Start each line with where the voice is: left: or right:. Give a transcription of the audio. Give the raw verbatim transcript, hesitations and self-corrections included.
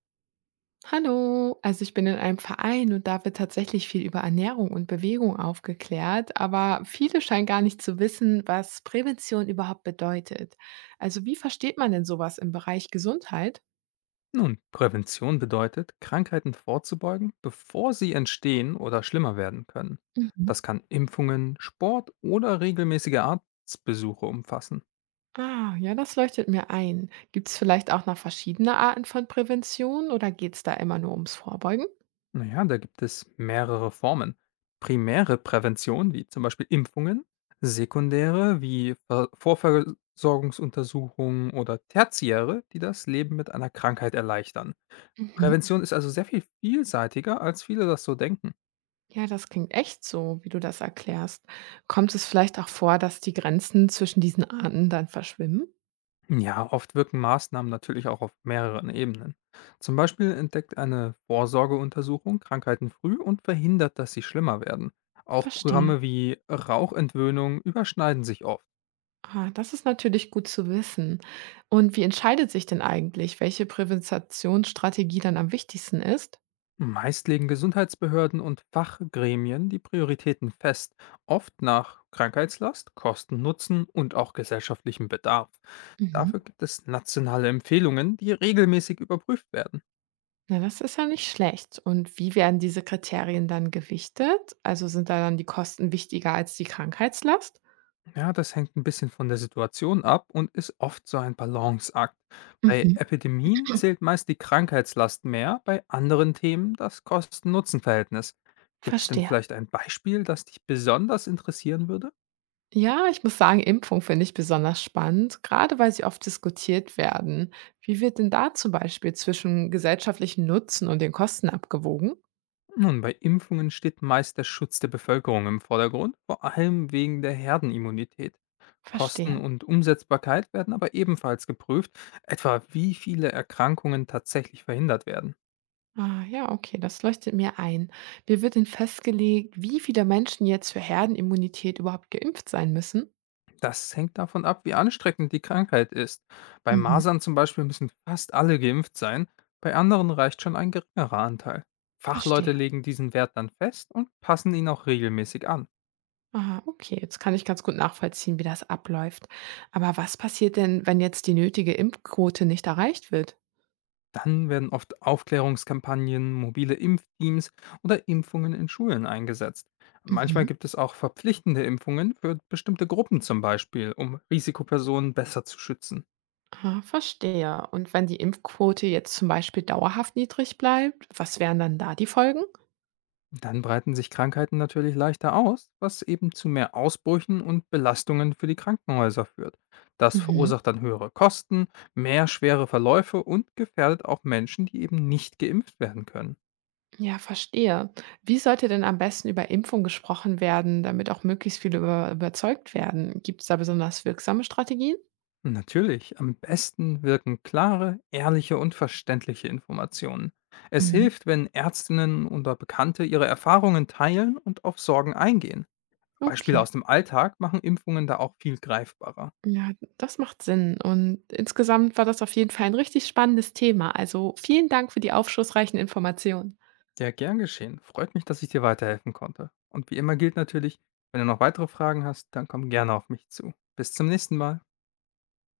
right: Hallo, also ich bin in einem Verein und da wird tatsächlich viel über Ernährung und Bewegung aufgeklärt, aber viele scheinen gar nicht zu wissen, was Prävention überhaupt bedeutet. Also wie versteht man denn sowas im Bereich Gesundheit?
left: Nun, Prävention bedeutet, Krankheiten vorzubeugen, bevor sie entstehen oder schlimmer werden können. Das
right: Mhm.
left: kann Impfungen, Sport oder regelmäßige Arztbesuche umfassen.
right: Ah, ja, das leuchtet mir ein. Gibt es vielleicht auch noch verschiedene Arten von Prävention oder geht es da immer nur ums Vorbeugen?
left: Naja, da gibt es mehrere Formen. Primäre Prävention, wie zum Beispiel Impfungen, sekundäre, wie Ver- Vorversorgungsuntersuchungen oder tertiäre, die das Leben mit einer Krankheit erleichtern.
right: Mhm.
left: Prävention ist also sehr viel vielseitiger, als viele das so denken.
right: Ja, das klingt echt so, wie du das erklärst. Kommt es vielleicht auch vor, dass die Grenzen zwischen diesen Arten dann verschwimmen?
left: Ja, oft wirken Maßnahmen natürlich auch auf mehreren Ebenen. Zum Beispiel entdeckt eine Vorsorgeuntersuchung Krankheiten früh und verhindert, dass sie schlimmer werden. Auch
right: Verstehe.
left: Programme wie Rauchentwöhnung überschneiden sich oft.
right: Ah, das ist natürlich gut zu wissen. Und wie entscheidet sich denn eigentlich, welche Präventationsstrategie dann am wichtigsten ist?
left: Meist legen Gesundheitsbehörden und Fachgremien die Prioritäten fest, oft nach Krankheitslast, Kosten, Nutzen und auch gesellschaftlichem Bedarf.
right: Mhm.
left: Dafür gibt es nationale Empfehlungen, die regelmäßig überprüft werden.
right: Na, das ist ja nicht schlecht. Und wie werden diese Kriterien dann gewichtet? Also sind da dann die Kosten wichtiger als die Krankheitslast?
left: Ja, das hängt ein bisschen von der Situation ab und ist oft so ein Balanceakt. Bei
right: Mhm.
left: Epidemien zählt meist die Krankheitslast mehr, bei anderen Themen das Kosten-Nutzen-Verhältnis. Gibt es denn
right: Verstehe.
left: vielleicht ein Beispiel, das dich besonders interessieren würde?
right: Ja, ich muss sagen, Impfung finde ich besonders spannend, gerade weil sie oft diskutiert werden. Wie wird denn da zum Beispiel zwischen gesellschaftlichen Nutzen und den Kosten abgewogen?
left: Nun, bei Impfungen steht meist der Schutz der Bevölkerung im Vordergrund, vor allem wegen der Herdenimmunität. Kosten
right: Verstehe.
left: und Umsetzbarkeit werden aber ebenfalls geprüft, etwa wie viele Erkrankungen tatsächlich verhindert werden.
right: Ah, ja, okay, das leuchtet mir ein. Mir wird denn festgelegt, wie viele Menschen jetzt für Herdenimmunität überhaupt geimpft sein müssen?
left: Das hängt davon ab, wie ansteckend die Krankheit ist. Bei
right: Mhm.
left: Masern zum Beispiel müssen fast alle geimpft sein, bei anderen reicht schon ein geringerer Anteil. Fachleute
right: Verstehe.
left: legen diesen Wert dann fest und passen ihn auch regelmäßig an.
right: Aha, okay, jetzt kann ich ganz gut nachvollziehen, wie das abläuft. Aber was passiert denn, wenn jetzt die nötige Impfquote nicht erreicht wird?
left: Dann werden oft Aufklärungskampagnen, mobile Impfteams oder Impfungen in Schulen eingesetzt. Manchmal
right: Mhm.
left: gibt es auch verpflichtende Impfungen für bestimmte Gruppen zum Beispiel, um Risikopersonen besser zu schützen.
right: Ah, verstehe. Und wenn die Impfquote jetzt zum Beispiel dauerhaft niedrig bleibt, was wären dann da die Folgen?
left: Dann breiten sich Krankheiten natürlich leichter aus, was eben zu mehr Ausbrüchen und Belastungen für die Krankenhäuser führt. Das
right: Mhm.
left: verursacht dann höhere Kosten, mehr schwere Verläufe und gefährdet auch Menschen, die eben nicht geimpft werden können.
right: Ja, verstehe. Wie sollte denn am besten über Impfung gesprochen werden, damit auch möglichst viele über überzeugt werden? Gibt es da besonders wirksame Strategien?
left: Natürlich, am besten wirken klare, ehrliche und verständliche Informationen. Es
right: Mhm.
left: hilft, wenn Ärztinnen oder Bekannte ihre Erfahrungen teilen und auf Sorgen eingehen. Beispiele
right: Okay.
left: aus dem Alltag machen Impfungen da auch viel greifbarer.
right: Ja, das macht Sinn. Und insgesamt war das auf jeden Fall ein richtig spannendes Thema. Also vielen Dank für die aufschlussreichen Informationen.
left: Ja, gern geschehen. Freut mich, dass ich dir weiterhelfen konnte. Und wie immer gilt natürlich, wenn du noch weitere Fragen hast, dann komm gerne auf mich zu. Bis zum nächsten Mal.